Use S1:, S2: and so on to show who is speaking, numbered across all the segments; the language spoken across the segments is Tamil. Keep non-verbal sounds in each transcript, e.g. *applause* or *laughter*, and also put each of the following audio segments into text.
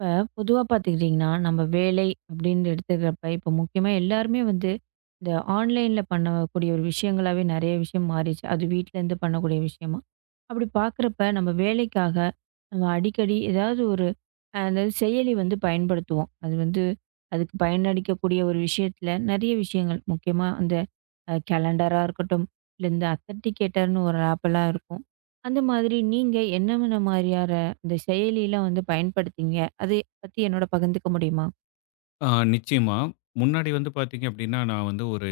S1: இப்ப பொதுவா பார்த்துக்கிட்டிங்கன்னா, நம்ம வேலை அப்படின்னு எடுத்துக்கிறப்ப, இப்போ முக்கியமா எல்லாருமே வந்து இந்த ஆன்லைன்ல பண்ணக்கூடிய ஒரு விஷயங்களாவே நெறைய விஷயம் மாறிடுச்சு. அது வீட்லேருந்து பண்ணக்கூடிய விஷயமா. அப்படி பார்க்குறப்ப நம்ம வேலைக்காக நம்ம அடிக்கடி ஏதாவது ஒரு அதாவது செயலி வந்து பயன்படுத்துவோம். அது வந்து அதுக்கு பயனளிக்கக்கூடிய ஒரு விஷயத்தில நெறைய விஷயங்கள் முக்கியமா அந்த கேலண்டரா இருக்கட்டும், இல்ல இந்த அத்தன்டிகேட்டர்னு ஒரு ஆப்பெல்லாம் இருக்கும். அந்த மாதிரி நீங்க என்னென்ன மாதிரியான இந்த செயலிலாம் வந்து பயன்படுத்தீங்க? அதை பத்தி என்னோட பகிர்ந்துக்க முடியுமா?
S2: ஆ நிச்சயமா. முன்னாடி வந்து பார்த்தீங்க அப்டின்னா, நான் வந்து ஒரு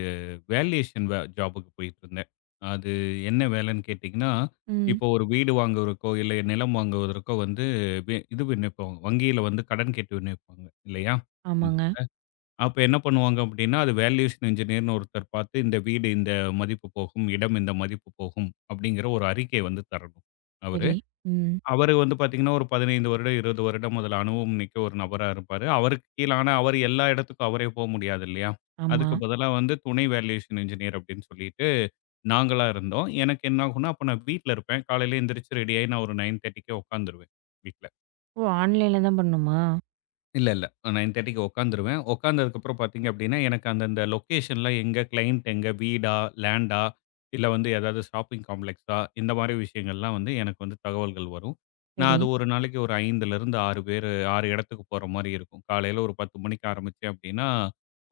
S2: வேல்யுயேஷன் ஜாபுக்கு போயிட்டுருந்தேன். அது என்ன வேலைன்னு கேட்டீங்கன்னா,
S1: ம்.
S2: இப்போ ஒரு வீடு வாங்குவதற்கோ, இல்ல நிலம் வாங்குவதற்கோ வந்து வே இது விண்ணப்பிப்போம். வங்கியில வந்து கடன் கேட்டு விண்ணப்பிப்பாங்க இல்லையா? ம்.
S1: ஆமாங்க.
S2: அப்ப என்ன பண்ணுவாங்க அப்டின்னா, அது வேல்யூயேஷன் இன்ஜினியர்னு ஒருத்தர் பார்த்து, இந்த வீடு இந்த மதிப்பு போகும், இடம் இந்த மதிப்பு போகும் அப்டிங்கிற ஒரு அறிக்கை வந்து தரணும் அவரு.
S1: சரி. ம்.
S2: அவரு வந்து பார்த்தீங்கன்னா, ஒரு 15 வருடம், 20 வருடம் அதுல அனுபவம் மிக்க ஒரு நபரா இருப்பாரு. அவருக்கு கீழ ஆனா, அவரு எல்லா இடத்துக்கும் அவரே முடியாது இல்லையா?
S1: ஆமா.
S2: அதுக்கு பதிலா வந்து துணை வேல்யூவேஷன் இன்ஜினியர் அப்படின்னு சொல்லிட்டு நாங்களா இருந்தோம். எனக்கு என்ன ஆகும்னா, அப்ப நான் வீட்ல இருப்பேன். காலையில எந்திரிச்சு ரெடியாயி நான் ஒரு 9:30க்கே உட்காந்துருவேன். வீட்ல.
S1: ஓ! ஆன்லைன்ல தான் பண்ணணுமா?
S2: இல்ல, இல்ல. 9:30க்கு உட்காந்துருவேன். உட்காந்ததுக்கப்புறம் பார்த்தீங்க அப்படின்னா, எனக்கு அந்தந்த லொக்கேஷன்ல எங்க கிளையண்ட் எங்க வீடா, லேண்டா, இல்ல வந்து ஏதாவது ஷாப்பிங் காம்ப்ளெக்ஸா, இந்த மாரி விஷயங்கள்லாம் வந்து எனக்கு வந்து தகவல்கள் வரும். நான்
S1: சரி,
S2: அது ஒரு நாளைக்கு ஒரு 5லிருந்து 6 பேரு 6 இடத்துக்கு போற மாரி இருக்கும். காலையில ஒரு 10 மணிக்கு ஆரம்பிச்சேன் அப்படின்னா,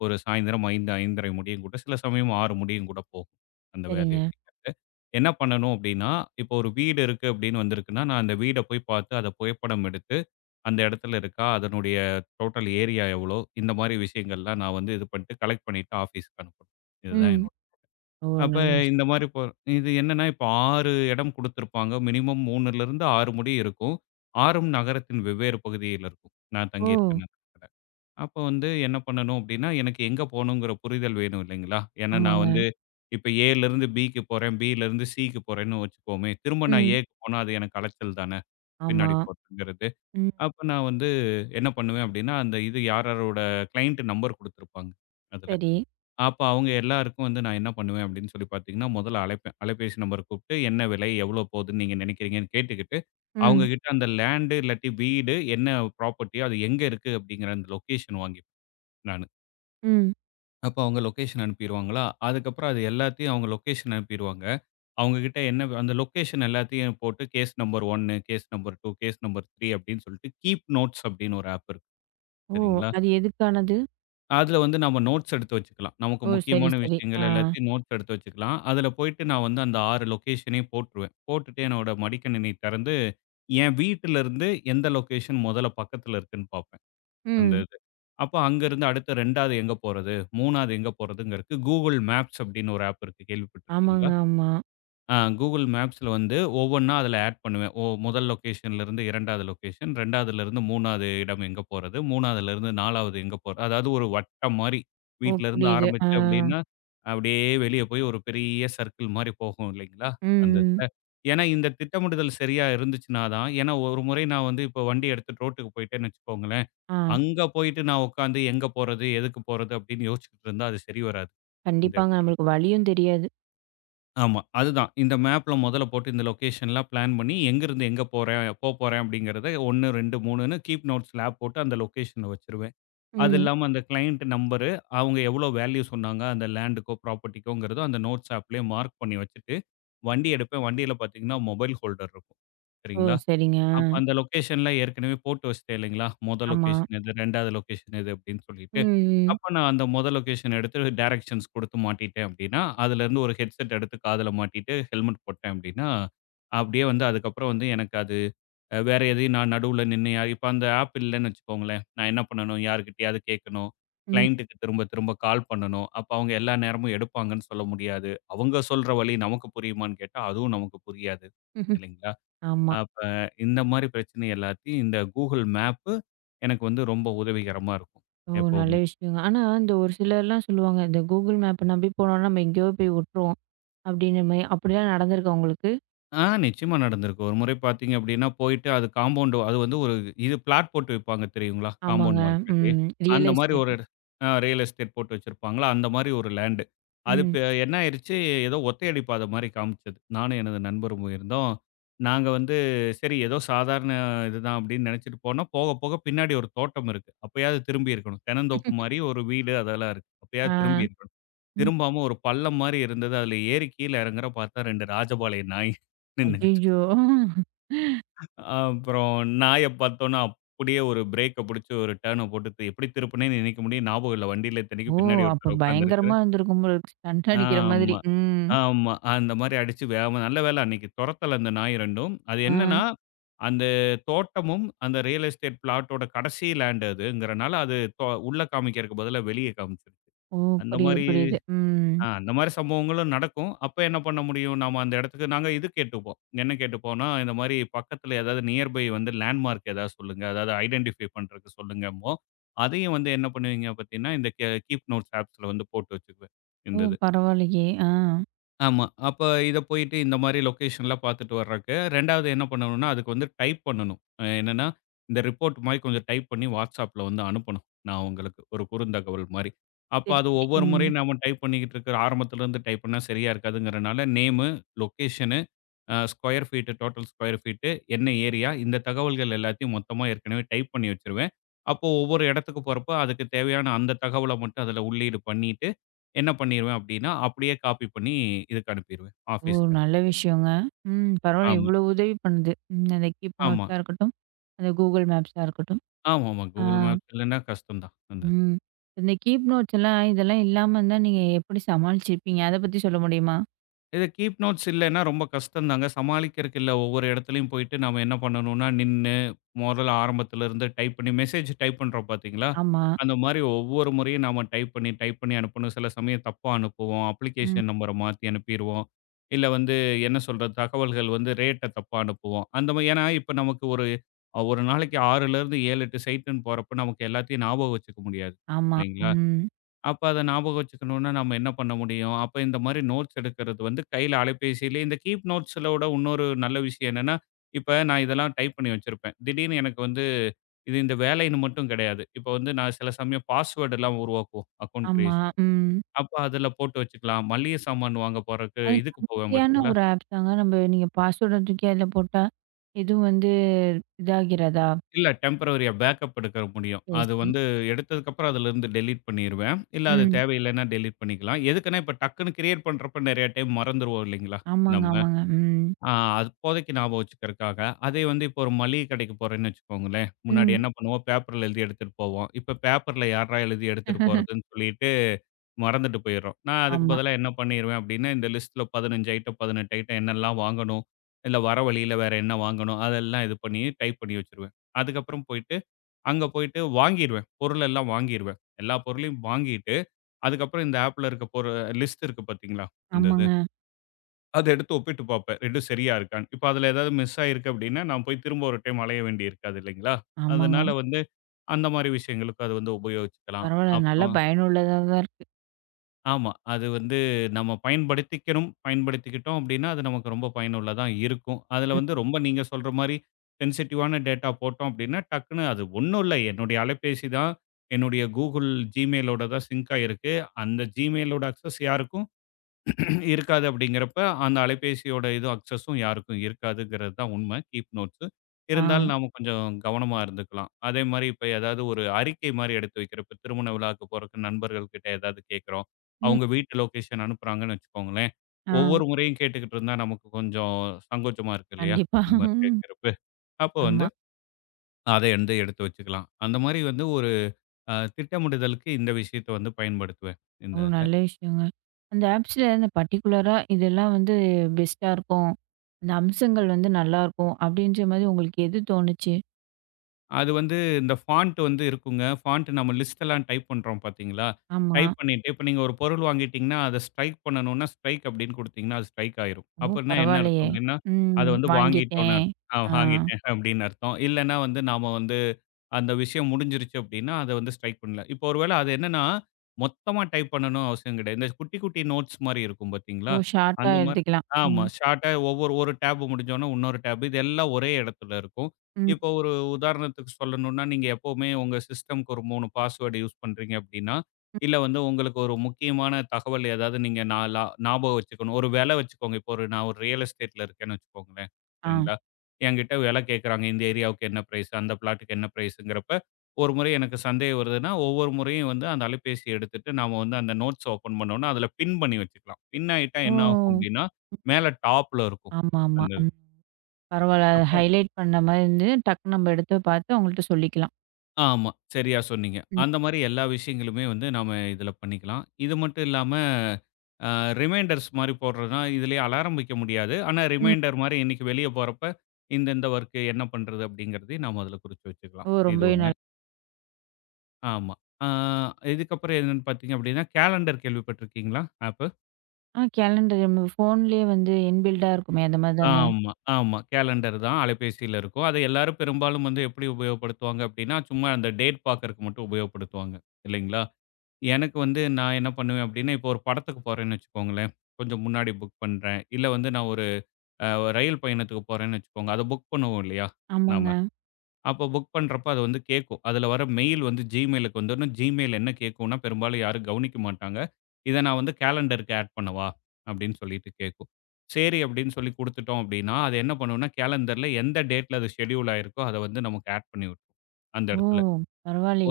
S2: ஒரு சாயந்தரம் 5, 5:30 முடியும் கூட. சில சமயம் 6 முடியும் கூட போகும். அந்த வேலை
S1: சரிங்க.
S2: அப்படிங்கிறது. என்ன பண்ணணும் அப்படின்னா, இப்போ ஒரு வீடு இருக்கு அப்படின்னு வந்திருக்குன்னா, நான் அந்த வீட போய் பார்த்து, அத புகைப்படம் எடுத்து அந்த இடத்துல இருக்கா, அதனுடைய டோட்டல் ஏரியா எவ்வளோ, இந்த மாரி விஷயங்கள்லாம் நான் வந்து இது பண்ணிட்டு கலெக்ட் பண்ணிட்டு ஆஃபீஸ்க்கு அனுப்பணும். இதுதான்
S1: ம்.
S2: என்னோட
S1: ஓ!
S2: அப்ப
S1: நல்ல
S2: இந்த
S1: விஷயம்.
S2: மாரி இது என்னன்னா, இப்போ 6 இடம் குடுத்திருப்பாங்க. மினிமம் 3லிருந்து 6 முடி இருக்கும். 6ம் நகரத்தின் வெவ்வேறு பகுதியில் இருக்கும். நான்
S1: ஓ!
S2: தங்கியிருக்க நகரத்துல. அப்போ வந்து என்ன பண்ணணும் அப்டின்னா, எனக்கு எங்க போணுங்கிற புரிதல் வேணும் இல்லைங்களா? ஏன்னா நான்
S1: ஆமாங்க.
S2: வந்து இப்ப ஏலிருந்து பிக்கு போறேன், பிலிருந்து சிக்கு போறேன்னு வச்சுக்குவோமே, திரும்ப நான்
S1: ம்.
S2: ஏக்கு போனா அது எனக்கு அலைச்சல் தானே!
S1: ஆமா.
S2: பின்னாடி போறதுங்கிறது.
S1: ம்.
S2: அப்ப நான் வந்து என்ன பண்ணுவேன் அப்படின்னா, அந்த இது யார் யாரோட கிளையன்ட் நம்பர் குடுத்துருப்பாங்க அதுல.
S1: சரி.
S2: அப்ப அவங்க எல்லாருக்கும் வந்து நான் என்ன பண்ணுவேன் அப்படின்னு சொல்லி பார்த்தீங்கன்னா, முதல்ல அழைப்பேன். அலைபேசி நம்பர் கூப்பிட்டு என்ன விலை, எவ்வளோ போகுதுன்னு நீங்க நினைக்கிறீங்கன்னு கேட்டுக்கிட்டு, அவங்க
S1: ம்.
S2: கிட்ட அந்த லேண்ட் இல்லாட்டி வீடு என்ன ப்ராப்பர்ட்டியோ அது எங்க இருக்கு அப்படிங்கிற அந்த லொகேஷன் வாங்கிப்பேன் நானு.
S1: ம்.
S2: அப்ப அவங்க லொகேஷன் அனுப்பிருவாங்களா, அதுக்கப்புறம் அது எல்லாத்தையும் அவங்க லொகேஷன் அனுப்பிருவாங்க. அவங்க கிட்ட என்ன அந்த லொகேஷன் எல்லாத்தையும் போட்டு case number 1, case number 2, case number 3 அப்படின்னு சொல்லிட்டு கீப் நோட்ஸ் அப்படின்னு ஒரு ஆப் இருக்கு.
S1: ஓ!
S2: சரிங்களா?
S1: அது எதுக்கானது?
S2: அதுல வந்து நம்ம நோட்ஸ் எடுத்து வச்சுக்கலாம். நமக்கு
S1: ஓ! சரி,
S2: முக்கியமான
S1: சரி. ஆ.
S2: விஷயங்கள் எல்லாத்தையும் நோட்ஸ் எடுத்து வச்சுக்கலாம். அதுல போயிட்டு நான் வந்து அந்த 6 லொகேஷனையும் போட்டுருவேன். போட்டுட்டு என்னோட மடிக்கணினி திறந்து, என் வீட்டிலருந்து எந்த லொகேஷன் முதல்ல பக்கத்துல இருக்குன்னு பார்ப்பேன். அந்த
S1: ம்.
S2: இது. அப்ப அங்கருந்து அடுத்து 2வது எங்க போறது? 3வது எங்க போறதுங்கிறதுக்கு Google Maps அப்படின்னு ஒரு ஆப் இருக்கு.
S1: ஆமாங்க,
S2: கேள்விப்பட்டுருக்கீங்களா?
S1: ஆமா.
S2: Google மேப்ஸ்ல வந்து ஒவ்வொன்னா அதில ஆட் பண்ணுவேன். ஓ முதல் லொக்கேஷன்லேருந்து 2வது லொக்கேஷன், 2வதுலேருந்து 3வது இடம் எங்க போறது, 3வதுலேருந்து 4வது எங்க போறது, அதாவது ஒரு வட்டம் மாரி
S1: ஓ!
S2: வீட்லருந்து
S1: புரியுது. ஆ.
S2: ஆரம்பிச்சு அப்டின்னா, அப்டியே வெளிய போய் ஒரு பெரிய சர்க்கிள் மாரி போகும் இல்லைங்களா?
S1: ம்,
S2: அந்த
S1: ம்.
S2: இதுல. ஏன்னா இந்த திட்டமிடுதல் சரியா இருந்துச்சுனா தான் ஏன்னா ஒரு முறை நான் வந்து இப்போ வண்டி எடுத்துட்டு ரோட்டுக்கு போயிட்டேன்னு வச்சுக்கோங்களேன்,
S1: ஆ.
S2: அங்க போயிட்டு நான் உட்காந்து எங்க போறது, எதுக்கு போறது அப்டின்னு யோசிச்சுக்கிட்டு இருந்தா அது சரி வராது. அந்த
S1: கண்டிப்பாங்க.
S2: இடத்துல.
S1: நம்மளுக்கு வலியும் தெரியாது.
S2: ஆமா. அதுதான். இந்த மேப்ல மொதல்ல போட்டு இந்த லொகேஷன்லாம் பிளான் பண்ணி, எங்கருந்து எங்க போறேன், போறேன் அப்படிங்கிறத 1, 2, 3ன்னு கீப் நோட்ஸ்ல ஆப் போட்டு அந்த லொகேஷன வச்சுருவேன். அது
S1: ம்.
S2: இல்லாம அந்த கிளையன்ட் நம்பரு, அவங்க எவ்வளோ வேல்யூ சொன்னாங்க, அந்த லேண்டுக்கோ, ப்ராப்பர்ட்டிக்கோங்கிறதோ அந்த நோட்ஸ் ஆப்லயே மார்க் பண்ணி வச்சுட்டு, வண்டி எடுப்பேன். வண்டியில பார்த்தீங்கன்னா, மொபைல் ஹோல்டர் இருக்கும்.
S1: ஓ!
S2: சரிங்களா?
S1: சரிங்க. ஆ.
S2: அப்ப அந்த லொகேஷன்ல ஏற்கனவே போட்டு வச்சுட்டேன் இல்லைங்களா? மொத
S1: ஆமா.
S2: லொகேஷன் இது, 2வது லொகேஷன் இது அப்படின்னு
S1: ம்,
S2: சொல்லிட்டு.
S1: ம்.
S2: அப்ப நான் அந்த மொத லொகேஷன் எடுத்து டைரக்ஷன்ஸ் குடுத்து மாட்டிட்டேன் அப்படின்னா, அதுலேருந்து ஒரு ஹெட்செட் எடுத்து காதுல மாட்டிட்டு ஹெல்மெட் போட்டேன் அப்படின்னா, அப்படியே வந்து அதுக்கப்புறம் வந்து எனக்கு அது வேற எதையும் நான் நடுவுல நின்னு யார் இப்ப அந்த ஆப் இல்லன்னு வச்சுக்கோங்களேன், நான் என்ன பண்ணணும்? யார்கிட்டயாவது கேட்கணும்.
S1: ம்.
S2: கிளையன்ட்டுக்கு திரும்ப திரும்ப கால் பண்ணணும். அப்ப அவங்க எல்லா நேரமும் எடுப்பாங்கன்னு சொல்ல முடியாது. அவங்க சொல்ற வழி நமக்கு புரியுமான்னு கேட்டா, அதுவும் நமக்கு புரியாது.
S1: ம்ஹ்ம்.
S2: இல்லைங்களா?
S1: ஆமா.
S2: அப்ப இந்த மாரி பிரச்சனை எல்லாத்தையும் இந்த Google மேப்பு எனக்கு வந்து ரொம்ப உதவிகரமா இருக்கும்
S1: ஓ! நல்ல
S2: எப்பவுமே.
S1: விஷயங்க. ஆனா, இந்த ஒரு சிலர்லாம் சொல்லுவாங்க, இந்த கூகுள் மேப்ப நம்பி போனோம்னா, நம்ம எங்கேயோ போய் விட்டுருவோம். அப்படின்ற மாரி, அப்படிலாம் நடந்திருக்கா உங்களுக்கு?
S2: நிச்சயமா நடந்திருக்கு. ஒரு முறை பார்த்தீங்க அப்படின்னா, போயிட்டு அது காம்பவுண்ட் அது வந்து ஒரு இது பிளாட் போட்டு விப்பாங்க தெரியுங்களா?
S1: ஆமாங்க.
S2: காம்பவுண்ட் வால் கட்டி.
S1: ம். ரியல்
S2: அந்த மாரி
S1: எஸ்டேட்.
S2: ஒரு ரியல் எஸ்டேட் போட்டு வச்சிருப்பாங்களா, அந்த மாரி ஒரு லேண்டு. அது
S1: ம்.
S2: இப்ப என்ன ஆயிருச்சு, ஏதோ ஒத்தையடி பாதை மாரி காமிச்சது. நானும் எனது நண்பரும் போயிருந்தோம். நாங்க வந்து சரி ஏதோ சாதாரண இதுதான் அப்படின்னு நினைச்சுட்டு போனோம். போக போக பின்னாடி ஒரு தோட்டம் இருக்கு. அப்பயாவது திரும்பி இருக்கணும். தென்னந்தோப்பு மாரி ஒரு வீடு அதெல்லாம் இருக்கு.
S1: ஆ.
S2: அப்பயாவது திரும்பி இருக்கணும்.
S1: ம்.
S2: திரும்பாம ஒரு பள்ளம் மாரி இருந்தது. அதுல ஏறி கீழ இறங்குறேன் பார்த்தா 2 ராஜபாளைய நாய் *laughs* நின்னுகிட்டு.
S1: ஐயய்யோ!
S2: அப்புறம் நாய பார்த்தோன்னா, அப்படியே ஒரு பிரேக்க புடிச்சு ஒரு டர்ன போட்டு எப்படி திருப்புனேன்னு இன்னைக்கு முடியும் ஞாபகம் இல்ல. வண்டியில
S1: ஓ!
S2: இத்தனைக்கும் பின்னாடி
S1: அப்ப
S2: ஒருத்தர் உட்கார்ந்திருக்காரு.
S1: பயங்கரமா இருந்திருக்கும் போல இருக்கு. ஸ்டண்ட் அடிக்கிற மாதிரி.
S2: ஆமா,
S1: ம்.
S2: ஆமா. அந்த மாரி அடிச்சு வேகமா நல்ல வேள அன்னைக்கு தொரத்தல அந்த நாய் 2ம். அது
S1: ஆ.
S2: என்னன்னா, அந்த தோட்டமும், அந்த ரியல் எஸ்டேட் பிளாட்டோட கடைசி லேண்ட் அதுங்கிறனால, அது உள்ள காமிக்கிறதுக்கு பதிலா வெளிய காமிச்சுருச்சு.
S1: ஓ!
S2: அந்த
S1: புரியுது,
S2: மாரி
S1: புரியுது. ம்.
S2: அந்த மாரி சம்பவங்களும் நடக்கும். அப்ப என்ன பண்ண முடியும்? நாம அந்த இடத்துக்கு நாங்க இது கேட்டுப்போம். என்ன கேட்டுப்போம்னா, இந்த மாரி பக்கத்துல ஏதாவது நியர்பை வந்து லேண்ட்மார்க் ஏதாவது சொல்லுங்க. அதாவது ஐடென்டிஃபை பண்றதுக்கு சொல்லுங்கம்போம். அதையும் வந்து என்ன பண்ணுவீங்க பார்த்தீங்கன்னா, இந்த கீப் நோட்ஸ் ஆப்ஸ்ல வந்து போட்டு வச்சுக்குவேன்.
S1: ஓ!
S2: இந்த இது.
S1: பரவாயில்லையே! ஆ.
S2: ஆமா. அப்ப இத போயிட்டு இந்த மாரி லொகேஷன்லாம் பார்த்துட்டு வர்றக்கு, 2வது என்ன பண்ணணும்னா, அதுக்கு வந்து டைப் பண்ணணும். என்னன்னா, இந்த ரிப்போர்ட் மாரி கொஞ்சம் டைப் பண்ணி WhatsAppல வந்து அனுப்பணும். நான் உங்களுக்கு ஒரு குறுந்தகவல் மாரி. அப்ப
S1: சரி,
S2: அது
S1: சரி.
S2: ஒவ்வொரு
S1: ம்.
S2: முறையும் நாம டைப் பண்ணிக்கிட்டு இருக்கிற ஆரம்பத்திலருந்து டைப் பண்ணா சரியா இருக்காதுங்கிறனால name, location square feet total square feet என்ன ஏரியா இந்த தகவல்கள் எல்லாத்தையும் மொத்தமாக ஏற்கனவே டைப் பண்ணி வச்சிருவேன் அப்போ ஒவ்வொரு இடத்துக்கு போகிறப்ப அதுக்கு தேவையான அந்த தகவலை மட்டும் அதில் உள்ளீடு பண்ணிட்டு என்ன பண்ணிடுவேன் அப்படின்னா அப்படியே காப்பி பண்ணி இதுக்கு அனுப்பிடுவேன்
S1: ஓ!
S2: ஆஃபீஸ்க்கு
S1: நல்ல
S2: அனுப்பிடுவேன்
S1: விஷயங்க. ம். பரவாயில்ல இவ்வளோ
S2: ஆமாம்
S1: உதவி பண்ணுது. ம். அந்த கீப்
S2: ஆமாம்
S1: நோட்ஸா இருக்கட்டும், அந்த கூகுள் மேப்ஸா இருக்கட்டும்.
S2: ஆமாம், ஆமாம்,
S1: ஆ.
S2: கூகுள் மேப்ஸ் இல்லைன்னா கஷ்டம்தான் அந்த
S1: ம். இந்த கீப் நோட்ஸ் எல்லாம் இதெல்லாம் இல்லாம இருந்தா நீங்க எப்படி சமாளிச்சிருப்பீங்க? அத பத்தி சொல்ல முடியுமா?
S2: இது கீப் நோட்ஸ் இல்லைன்னா ரொம்ப கஷ்டம்தாங்க. சமாளிக்கிறதுக்கு இல்ல. ஒவ்வொரு இடத்துலயும் போயிட்டு நாம என்ன பண்ணணும்னா, நின்னு முதல்ல ஆரம்பத்துல இருந்து டைப் பண்ணி மெசேஜ் டைப் பண்றோம் பார்த்தீங்களா?
S1: ஆமா.
S2: அந்த மாரி ஒவ்வொரு முறையும் நாம டைப் பண்ணி, டைப் பண்ணி அனுப்பணும். சில சமயம் தப்பா அனுப்புவோம்.
S1: ம்.
S2: அப்ளிகேஷன் நம்பர மாத்தி அனுப்பிருவோம். இல்ல வந்து என்ன சொல்றது? தகவல்கள் வந்து ரேட்ட தப்பா அனுப்புவோம். அந்த மாரி ஏன்னா, இப்ப நமக்கு ஒரு ஒரு நாளைக்கு 6லேருந்து 7, 8 சைட்டுன்னு போறப்ப நமக்கு எல்லாத்தையும் ஞாபகம் வச்சுக்க முடியாது.
S1: ஆமா.
S2: இல்லைங்களா?
S1: ம்.
S2: அப்ப அத ஞாபகம் வச்சுக்கணும்னா, நம்ம என்ன பண்ண முடியும்? அப்ப இந்த மாரி நோட்ஸ் எடுக்கிறது வந்து கையில அலைபேசியிலே இந்த கீப் நோட்ஸ்லோட இன்னொரு நல்ல விஷயம் என்னன்னா, இப்ப நான் இதெல்லாம் டைப் பண்ணி வச்சிருப்பேன். திடீர்னு எனக்கு வந்து இது இந்த வேலைன்னு மட்டும் கிடையாது. இப்ப வந்து நான் சில சமயம் பாஸ்வேர்ட் எல்லாம் உருவாக்குவோம் அக்கவுண்ட்
S1: ஆமா.
S2: கிரியேஷன்.
S1: ம்.
S2: அப்ப அதுல போட்டு வச்சுக்கலாம். மளிகை சாமான் வாங்க போறக்கு
S1: அது
S2: இதுக்கு போவேன்
S1: நம்பிக்கையான
S2: பார்த்தீங்களா?
S1: ஒரு ஆப் தாங்க. நீங்க பாஸ்வேர்ட தூக்கி அதுல போட்டா, எதுவும் வந்து இதாகிறதா?
S2: இல்ல டெம்பரவரியா பேக்கப் எடுக்க முடியும்.
S1: சரி,
S2: அது
S1: சரி.
S2: வந்து எடுத்ததுக்கப்புறம் அதுலருந்து டெலீட் பண்ணிருவேன். இல்ல அது
S1: ம்.
S2: தேவையில்லைன்னா டெலீட் பண்ணிக்கலாம். எதுக்குன்னா, இப்ப டக்குன்னு கிரியேட் பண்றப்ப நெறைய டைம் மறந்துருவோம் இல்லைங்களா?
S1: ஆமாங்க,
S2: நம்ம.
S1: ஆமாங்க. ம்.
S2: ஆ அப்போதைக்கு ஞாபகம் வச்சுக்கிறதுக்காக. அதே வந்து இப்போ ஒரு மளிகை கடைக்கு போறேன்னு வச்சுக்கோங்களேன். முன்னாடி
S1: ம்.
S2: என்ன பண்ணுவோம், பேப்பர்ல எழுதி எடுத்துட்டு போவோம். இப்ப பேப்பர்ல யார்றா எழுதி எடுத்துட்டு போறதுன்னு சொல்லிட்டு மறந்துட்டு போயிடுறோம். நான் அதுக்கு
S1: ஆமா.
S2: பதிலா என்ன பண்ணிருவேன் அப்டின்னா, இந்த லிஸ்ட்ல 15 ஐட்டம், 18 ஐட்டம் என்னெல்லாம் வாங்கணும், இல்ல வர வழியில வேற என்ன வாங்கணும், அதெல்லாம் இது பண்ணி டைப் பண்ணி வச்சுருவேன். அதுக்கப்புறம் போயிட்டு, அங்க போயிட்டு வாங்கிருவேன். பொருள் எல்லாம் வாங்கிருவேன். எல்லா பொருளையும் வாங்கிட்டு, அதுக்கப்புறம் இந்த ஆப்ல இருக்க லிஸ்ட் இருக்கு பார்த்தீங்களா? இந்த இது.
S1: ஆமாங்க.
S2: அத எடுத்து ஒப்பிட்டு பார்ப்பேன். 2 சரியா இருக்கான்னு. இப்ப அதுல ஏதாவது மிஸ் ஆயிருக்கு அப்டின்னா, நான் போய் திரும்ப ஒரு டைம் அலைய வேண்டி இருக்காது இல்லைங்களா?
S1: ஆமாங்க.
S2: அதனால வந்து அந்த மாரி விஷயங்களுக்கு அது வந்து உபயோகிச்சுக்கலாம்.
S1: பரவால்ல. நல்லா
S2: அப்புறம்
S1: பயனுள்ளதா தான் இருக்கு.
S2: ஆமா. அது வந்து நம்ம பயன்படுத்திக்கணும். பயன்படுத்திக்கிட்டோம் அப்டின்னா, அது நமக்கு ரொம்ப பயனுள்ளதா இருக்கும். அதுல வந்து
S1: ம்.
S2: ரொம்ப நீங்க சொல்ற மாரி சென்சிட்டிவான டேட்டா போட்டோம் அப்டின்னா, டக்குனு அது ஒண்ணும் இல்ல. என்னுடைய அலைபேசி தான் என்னுடைய Google Gmailஓட தான் சிங்க் ஆயிருக்கு. அந்த Gmailஓட அக்சஸ் யாருக்கும் இருக்காது அப்படிங்கிறப்ப அந்த அலைபேசியோட இது அக்சஸும் யாருக்கும் இருக்காதுங்கிறது தான் உண்மை. Keep notes.
S1: ஆ.
S2: இருந்தாலும் நாம கொஞ்சம் கவனமா இருந்துக்கலாம். அதே மாரி இப்ப ஏதாவது ஒரு அறிக்கை மாரி எடுத்து வைக்கிறப்ப திருமண விழாவுக்கு போறக்கு நண்பர்கள் கிட்ட ஏதாவது கேட்கிறோம்.
S1: ம்.
S2: அவங்க வீட்டு லொகேஷன் அனுப்புறாங்கன்னு வச்சுக்கோங்களேன்.
S1: ஆ.
S2: ஒவ்வொரு முறையும் கேட்டுக்கிட்டு இருந்தா நமக்கு கொஞ்சம் சங்கோச்சமா இருக்கு இல்லையா?
S1: கண்டிப்பா.
S2: அந்த மாரி கேட்கிறப்ப. அப்ப வந்து
S1: ஆமா.
S2: அத வந்து எடுத்து வச்சுக்கலாம். அந்த மாரி வந்து ஒரு திட்டமிடுதலுக்கு இந்த விஷயத்த வந்து பயன்படுத்துவேன். இந்த
S1: ஒரு
S2: இதுல.
S1: நல்ல விஷயங்க. அந்த ஆப்ஸ்ல இந்த பர்ட்டிகுலரா இதெல்லாம் வந்து பெஸ்ட்டா இருக்கும். அந்த அம்சங்கள் வந்து நல்லாருக்கும். அப்படின்ற மாரி உங்களுக்கு எது தோணுச்சு?
S2: அது வந்து இந்த ஃபாண்ட் வந்து இருக்குங்க. ஃபாண்ட் நம்ம லிஸ்ட் எல்லாம் டைப் பண்றோம் பார்த்தீங்களா?
S1: ஆமா.
S2: டைப் பண்ணிட்டு இப்ப நீங்க ஒரு பொருள் வாங்கிட்டீங்கன்னா, அத ஸ்ட்ரைக் பண்ணணும்னா, ஸ்ட்ரைக் அப்படின்னு குடுத்தீங்கன்னா, அது ஸ்ட்ரைக் ஆயிரும்.
S1: ஓ!
S2: அப்படின்னா என்ன அர்த்தம்
S1: பரவாயில்லையே!
S2: அப்படின்னா, அத
S1: ம்.
S2: வந்து வாங்கிட்டோம்ன்னு
S1: வாங்கிட்டேன்.
S2: அர்த்தம்.
S1: ஆ.
S2: வாங்கிட்டேன் அப்படின்னு அர்த்தம். இல்லன்னா வந்து நாம வந்து அந்த விஷயம் முடிஞ்சிருச்சு அப்படின்னா, அத வந்து ஸ்ட்ரைக் பண்ணல. இப்போ ஒரு வேள அது என்னன்னா, மொத்தமா டைப் பண்ணணும்னு அவசியம் கிடையாது. இந்த குட்டி, குட்டி நோட்ஸ் மாரி இருக்கும் பார்த்தீங்களா?
S1: ஓ! ஷார்ட்டா
S2: அந்த மாரி
S1: எழுதிக்கலாம்.
S2: ஆமா.
S1: ம்.
S2: ஷார்ட்டா ஒவ்வொரு ஒரு டேப் முடிஞ்சோனே இன்னொரு டேப் இது எல்லாம் ஒரே இடத்துல இருக்கும்.
S1: ம்.
S2: இப்போ ஒரு உதாரணத்துக்கு சொல்லணும்னா, நீங்க எப்பவுமே உங்க சிஸ்டம்க்கு ஒரு 3 பாஸ்வேர்ட் யூஸ் பண்றீங்க அப்படின்னா,
S1: ம்.
S2: இல்ல வந்து உங்களுக்கு ஒரு முக்கியமான தகவல் ஏதாவது நீங்க நான் லா ஞாபகம் வச்சுக்கணும். ஒரு விலை வச்சுக்கோங்க. இப்போ நான் ஒரு ரியல் எஸ்டேட்ல இருக்கேன்னு வச்சுக்கோங்களேன்.
S1: ஆ.
S2: சரிங்களா? என்கிட்ட விலை கேட்குறாங்க. இந்த ஏரியாவுக்கு என்ன பிரைஸ்? அந்த பிளாட்டுக்கு என்ன பிரைஸுங்கிறப்ப, ஒரு முறை எனக்கு சந்தேகம் வருதுன்னா, ஒவ்வொரு முறையும் வந்து அந்த அலைபேசிய எடுத்துட்டு நாம வந்து அந்த நோட்ஸ் ஓப்பன் பண்ணோம்னா, அதில பின் பண்ணி வச்சுக்கலாம். பின் ஆயிட்டா
S1: ஓ!
S2: என்ன ஆகும் அப்டின்னா, மேல டாப்ல இருக்கும்.
S1: ஆமாமா.
S2: அந்த இது.
S1: ம். பரவால்ல. அத
S2: அப்ப
S1: ஹைலைட் பண்ண மாரி இருந்து, டக்குனு நம்ம எடுத்து பார்த்து அவங்கள்ட்ட சொல்லிக்கலாம்.
S2: ஆமா. சரியா சொன்னீங்க.
S1: ம்.
S2: அந்த மாரி எல்லா விஷயங்களுமே வந்து நாம இதில பண்ணிக்கலாம். இது மட்டும் இல்லாம, அ ரிமைண்டர்ஸ் மாரி போடுறதுனா, இதிலேயே அலாரம் வைக்க முடியாது. ஆனா
S1: ம்.
S2: ரிமைண்டர் மாரி இன்னைக்கு வெளிய போறப்ப, இந்த இந்த வொர்க் என்ன பண்றது? அப்டிங்கிறதையும் நாம அதில குறிச்சு வச்சுக்கலாம்.
S1: ஓ!
S2: இது
S1: ரொம்பவே
S2: ஒண்ணு.
S1: நல்லா.
S2: ஆமா. ஆ இதுக்கப்புறம் என்னன்னு பார்த்தீங்க அப்படின்னா, கேலண்டர் கேள்விப்பட்டிருக்கீங்களா? ஆப்பு.
S1: ஆ கேலண்டர் நம்ம ஃபோன்லயே வந்து இன்பில்டா இருக்குமே, அந்த மாரி தானே?
S2: ஆமா, ஆமா. கேலண்டர் தான் அலைபேசியில இருக்கும். அதை எல்லாரும் பெரும்பாலும் வந்து எப்படி உபயோகப்படுத்துவாங்க அப்படின்னா, சும்மா அந்த டேட் பார்க்கறக்கு மட்டும் உபயோகப்படுத்துவாங்க. இல்லைங்களா? எனக்கு வந்து நான் என்ன பண்ணுவேன் அப்படின்னா, இப்போ ஒரு படத்துக்கு போறேன்னு வச்சுக்கோங்களேன். கொஞ்சம் முன்னாடி புக் பண்றேன். இல்ல வந்து நான் ஒரு அ ரயில் பயணத்துக்கு போறேன்னு வச்சுக்கோங்க. அத புக் பண்ணுவோம் இல்லையா?
S1: ஆமாங்க.
S2: நாம. அப்போ புக் பண்றப்ப அது வந்து கேட்கும். அதில வர மெயில் வந்து Gmailக்கு வந்துரும். Gmail என்ன கேட்கும்னா, பெரும்பாலும் யாரும் கவனிக்க மாட்டாங்க. இத நான் வந்து கேலண்டருக்கு ஆட் பண்ணவா? அப்படின்னு சொல்லிட்டு கேட்கும். சரி அப்படின்னு சொல்லி குடுத்துட்டோம் அப்படின்னா, அது என்ன பண்ணும்னா, கேலண்டர்ல எந்த டேட்ல அது ஷெட்யூல் ஆயிருக்கோ, அத வந்து நமக்கு ஆட் பண்ணி விட்டுரும். அந்த
S1: ஓ!
S2: இடத்துல.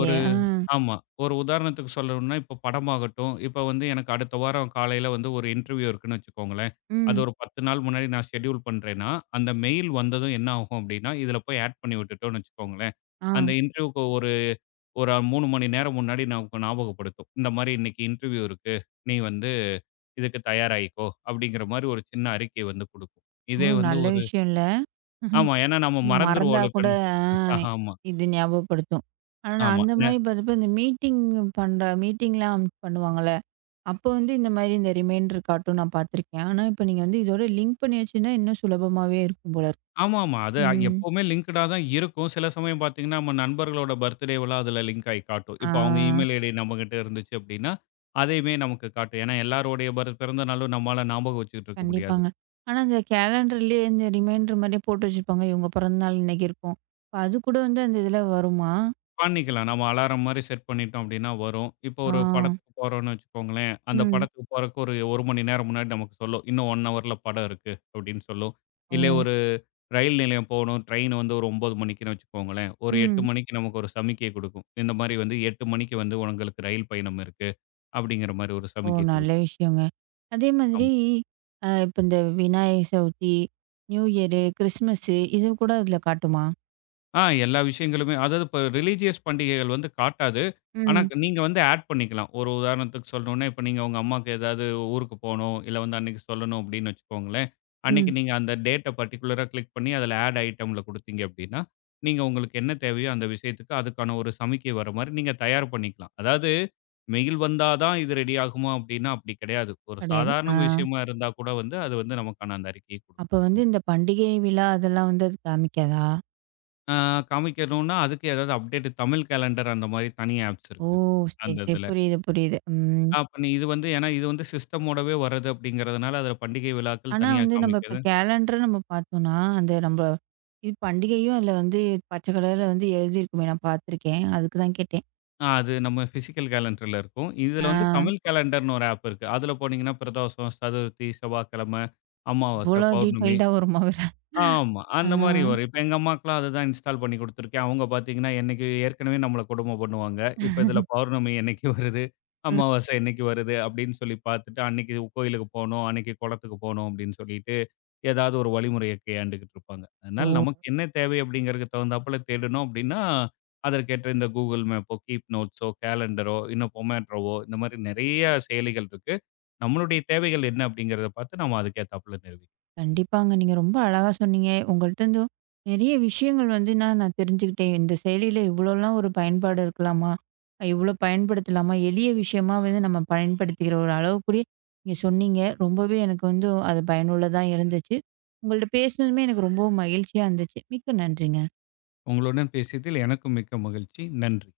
S2: ஒரு
S1: ஆ.
S2: ஆமா. ஒரு உதாரணத்துக்கு சொல்லணும்னா, இப்ப படமாகட்டும், இப்ப வந்து எனக்கு அடுத்த வாரம் காலையில வந்து ஒரு இன்டர்வியூ இருக்குன்னு வச்சுக்கோங்களேன். அது
S1: ம்.
S2: ஒரு 10 நாள் முன்னாடி நான் ஷெட்யூல் பண்றேன்னா, அந்த மெயில் வந்ததும் என்ன ஆகும் அப்படின்னா, இதில போய் ஆட் பண்ணி விட்டுட்டோம்னு வச்சுக்கோங்களேன்.
S1: ஆ.
S2: அந்த இன்டர்வியூக்கு ஒரு ஒரு 3 மணி நேரம் முன்னாடி நமக்கு ஞாபகப்படுத்தும். இந்த மாரி இன்னைக்கு இன்டர்வியூ இருக்கு. நீ வந்து இதுக்கு தயாராயிக்கோ அப்படிங்கிற மாரி ஒரு சின்ன அறிக்கை வந்து குடுக்கும்.
S1: ஓ!
S2: இதே வந்து
S1: நல்ல
S2: ஒரு
S1: விஷயம்ல.
S2: ஆமா. ஏன்னா நம்ம
S1: மறந்தா
S2: மறந்துருவோம்ல இப்ப
S1: கூட, ஆ,
S2: ஆமா,
S1: இது ஞாபகப்படுத்தும். ஆனா நான்
S2: ஆமா.
S1: அந்த மாரி பார்த்தப்ப இந்த மீட்டிங் பண்ற மீட்டிங்லாம் பண்ணுவாங்கல்ல, அப்போ வந்து இந்த மாரி இந்த ரிமைண்டர் காட்டும் நான் பார்த்துருக்கேன். ஆனா இப்ப நீங்க வந்து இதோட லிங்க் பண்ணி வச்சிருந்தா இன்னும் சுலபமாவே இருக்கும் போல இருக்கு.
S2: ஆமாமா. அது
S1: ம்.
S2: எப்பவுமே லிங்க்டா தான் இருக்கும். சில சமயம் பார்த்தீங்கன்னா, நம்ம நண்பர்களோட பர்த்டேவலாம் அதில லிங்க் ஆயி காட்டும்.
S1: ஆ.
S2: இப்போ அவங்க இமெயில் ஐடி நம்மகிட்ட இருந்துச்சு அப்படின்னா, அதையுமே நமக்கு காட்டும். ஏன்னா எல்லாருடைய பிறந்த நாளும் நம்மால ஞாபகம் வச்சுக்கிட்டு இருக்க முடியாது.
S1: கண்டிப்பாங்க. ஆனா இந்த கேலண்டர்லயே இந்த ரிமைண்டர் மாரியே போட்டு வச்சிருப்பாங்க. இவங்க பிறந்தநாள் இன்னைக்கு இருக்கும். அப்ப அது கூட வந்து அந்த இதுல வருமா?
S2: பண்ணிக்கலாம். நம்ம அலாரம் மாரி செட் பண்ணிட்டோம் அப்டின்னா வரும். இப்போ
S1: ஆ.
S2: ஒரு படத்துக்கு போறோம்னு வச்சுக்கோங்களேன், அந்த
S1: ம்.
S2: படத்துக்கு போறக்கு ஒரு 1 மணி நேரம் முன்னாடி நமக்கு சொல்லும். இன்னும் 1 ஹவர்ல படம் இருக்கு அப்டின்னு சொல்லும்.
S1: ஓ!
S2: இல்ல ஒரு ரயில் நிலையம் போணும், ட்ரெயின் வந்து ஒரு 9 மணிக்குன்னு வச்சுக்கோங்களேன். ஒரு 8
S1: ம்.
S2: மணிக்கு நமக்கு ஒரு சமிக்கை குடுக்கும். இந்த மாரி வந்து 8 மணிக்கு வந்து உங்களுக்கு ரயில் பயணம் இருக்கு, அப்டிங்கிற மாரி ஒரு
S1: ஓ!
S2: சமிக்கை
S1: நல்ல
S2: குடுக்கும்.
S1: விஷயங்க. அதே மாதிரி இப்ப இந்த Vinayakar Chaturthi, new year, Christmas இது கூட அதுல காட்டுமா?
S2: எல்லா விஷயங்களுமே அதாவது இப்போ ரிலீஜியஸ் பண்டிகைகள் வந்து காட்டாது. ஆனா,
S1: ம்,
S2: நீங்க வந்து ஆட் பண்ணிக்கலாம். ஒரு உதாரணத்துக்கு சொல்லணும்னா, இப்ப நீங்க உங்க அம்மாக்கு ஏதாவது ஊருக்கு போணும், இல்ல வந்து அன்னைக்கு சொல்லணும் அப்படின்னு வச்சுக்கோங்களேன். அன்னைக்கு
S1: ம்.
S2: நீங்க அந்த டேட்ட பர்ட்டிகுலரா கிளிக் பண்ணி அதில ஆட் ஐட்டம்ல குடுத்தீங்க அப்படின்னா, நீங்க உங்களுக்கு என்ன தேவையோ அந்த விஷயத்துக்கு அதுக்கான ஒரு சமிக்கை வர மாரி நீங்க தயார் பண்ணிக்கலாம். அதாவது மெயில் வந்தா தான் இது ரெடி ஆகுமா அப்படின்னா அப்படி கிடையாது. ஒரு
S1: கிடையாது. ஆ.
S2: சாதாரண விஷயமா இருந்தா கூட வந்து அது வந்து நமக்கான அந்த அறிக்கையை குடுக்கும்.
S1: அப்ப வந்து இந்த பண்டிகை விழா அதெல்லாம் வந்து அது காமிக்காதா?
S2: ஆ காமிக்கணும்னா, அதுக்கு ஏதாவது அப்டேட் தமிழ் கேலண்டர் அந்த மாரி தனி ஆப்ஸ்
S1: ஓ!
S2: இருக்கு.
S1: சரி,
S2: அந்த
S1: சரி.
S2: இதுல.
S1: புரியுது, புரியுது. ம்.
S2: அப்ப நீ இது வந்து ஏன்னா இது வந்து சிஸ்டமோடவே வர்றது அப்படிங்கிறதுனால, அதுல பண்டிகை விழாக்கள்
S1: ஆனா
S2: தனியா
S1: வந்து நம்ம இப்ப
S2: காமிக்குது.
S1: கேலண்டர நம்ம பார்த்தோம்னா, அந்த நம்ப இது பண்டிகையும் அதுல வந்து பச்சை கலர்ல வந்து எழுதியிருக்குமே நான் பார்த்துருக்கேன். அதுக்கு தான் கேட்டேன்.
S2: அது நம்ம பிசிக்கல் கேலண்டர்ல இருக்கும்.
S1: ஆ.
S2: இதுல வந்து தமிழ் கேலண்டர்னு ஒரு ஆப் இருக்கு. அதுல போனீங்கன்னா பிரதோஷம், சதுர்த்தி, செவ்வாய்க்கிழமை, அமாவாசை,
S1: இவ்வளோ
S2: பௌர்ணமி
S1: டீட்டெயில்டா வருமா வேற?
S2: ஆமா.
S1: ஆ.
S2: அந்த மாரி வரும். இப்ப எங்க அம்மாக்குலாம் அதுதான் இன்ஸ்டால் பண்ணி குடுத்துருக்கேன். அவங்க பாத்தீங்கன்னா, என்னைக்கு ஏற்கனவே நம்மள கொடும பண்ணுவாங்க. இப்ப இதுல பௌர்ணமி என்னைக்கு வருது,
S1: ம்.
S2: அமாவாசை என்னைக்கு வருது அப்படின்னு சொல்லி பாத்துட்டு, அன்னைக்கு கோயிலுக்கு போணும், அன்னைக்கு குளத்துக்கு போணும் அப்படின்னு சொல்லிட்டு, ஏதாவது ஒரு வழிமுறைய கையாண்டுகிட்டு இருப்பாங்க. அதனால நமக்கு
S1: ஓ!
S2: என்ன தேவை அப்படிங்கிறதுக்கு தகுந்தாப்புல தேடணும் அப்படின்னா, அதற்கேற்ற இந்த Google மேப்போ, Keep Notes ஓ, கேலண்டரோ, இன்னும் Pomatoவோ இந்த மாரி நெறைய செயலிகள் இருக்கு. நம்மளுடைய தேவைகள் என்ன அப்படிங்கிறத பாத்து, நம்ம அதுக்கேத்தாப்புல நிறுவிக்கலாம்.
S1: கண்டிப்பாங்க. நீங்க ரொம்ப அழகா சொன்னீங்க. உங்கள்ட்ட இருந்தும் நெறைய விஷயங்கள் வந்து நான் நான் தெரிஞ்சுக்கிட்டேன். இந்த செயலியில இவ்வளோலாம் ஒரு பயன்பாடு இருக்கலாமா? இவ்வளோ பயன்படுத்தலாமா? எளிய விஷயமா வந்து நம்ம பயன்படுத்திக்கிற ஒரு அளவுக்குரிய நீங்க சொன்னீங்க. ரொம்பவே எனக்கு வந்து அது பயனுள்ளதா இருந்துச்சு. உங்கள்ட்ட பேசினதுமே எனக்கு ரொம்பவும் மகிழ்ச்சியா இருந்துச்சு. மிக்க நன்றிங்க.
S2: உங்களுடன் பேசியதில் எனக்கும் மிக்க மகிழ்ச்சி. நன்றி.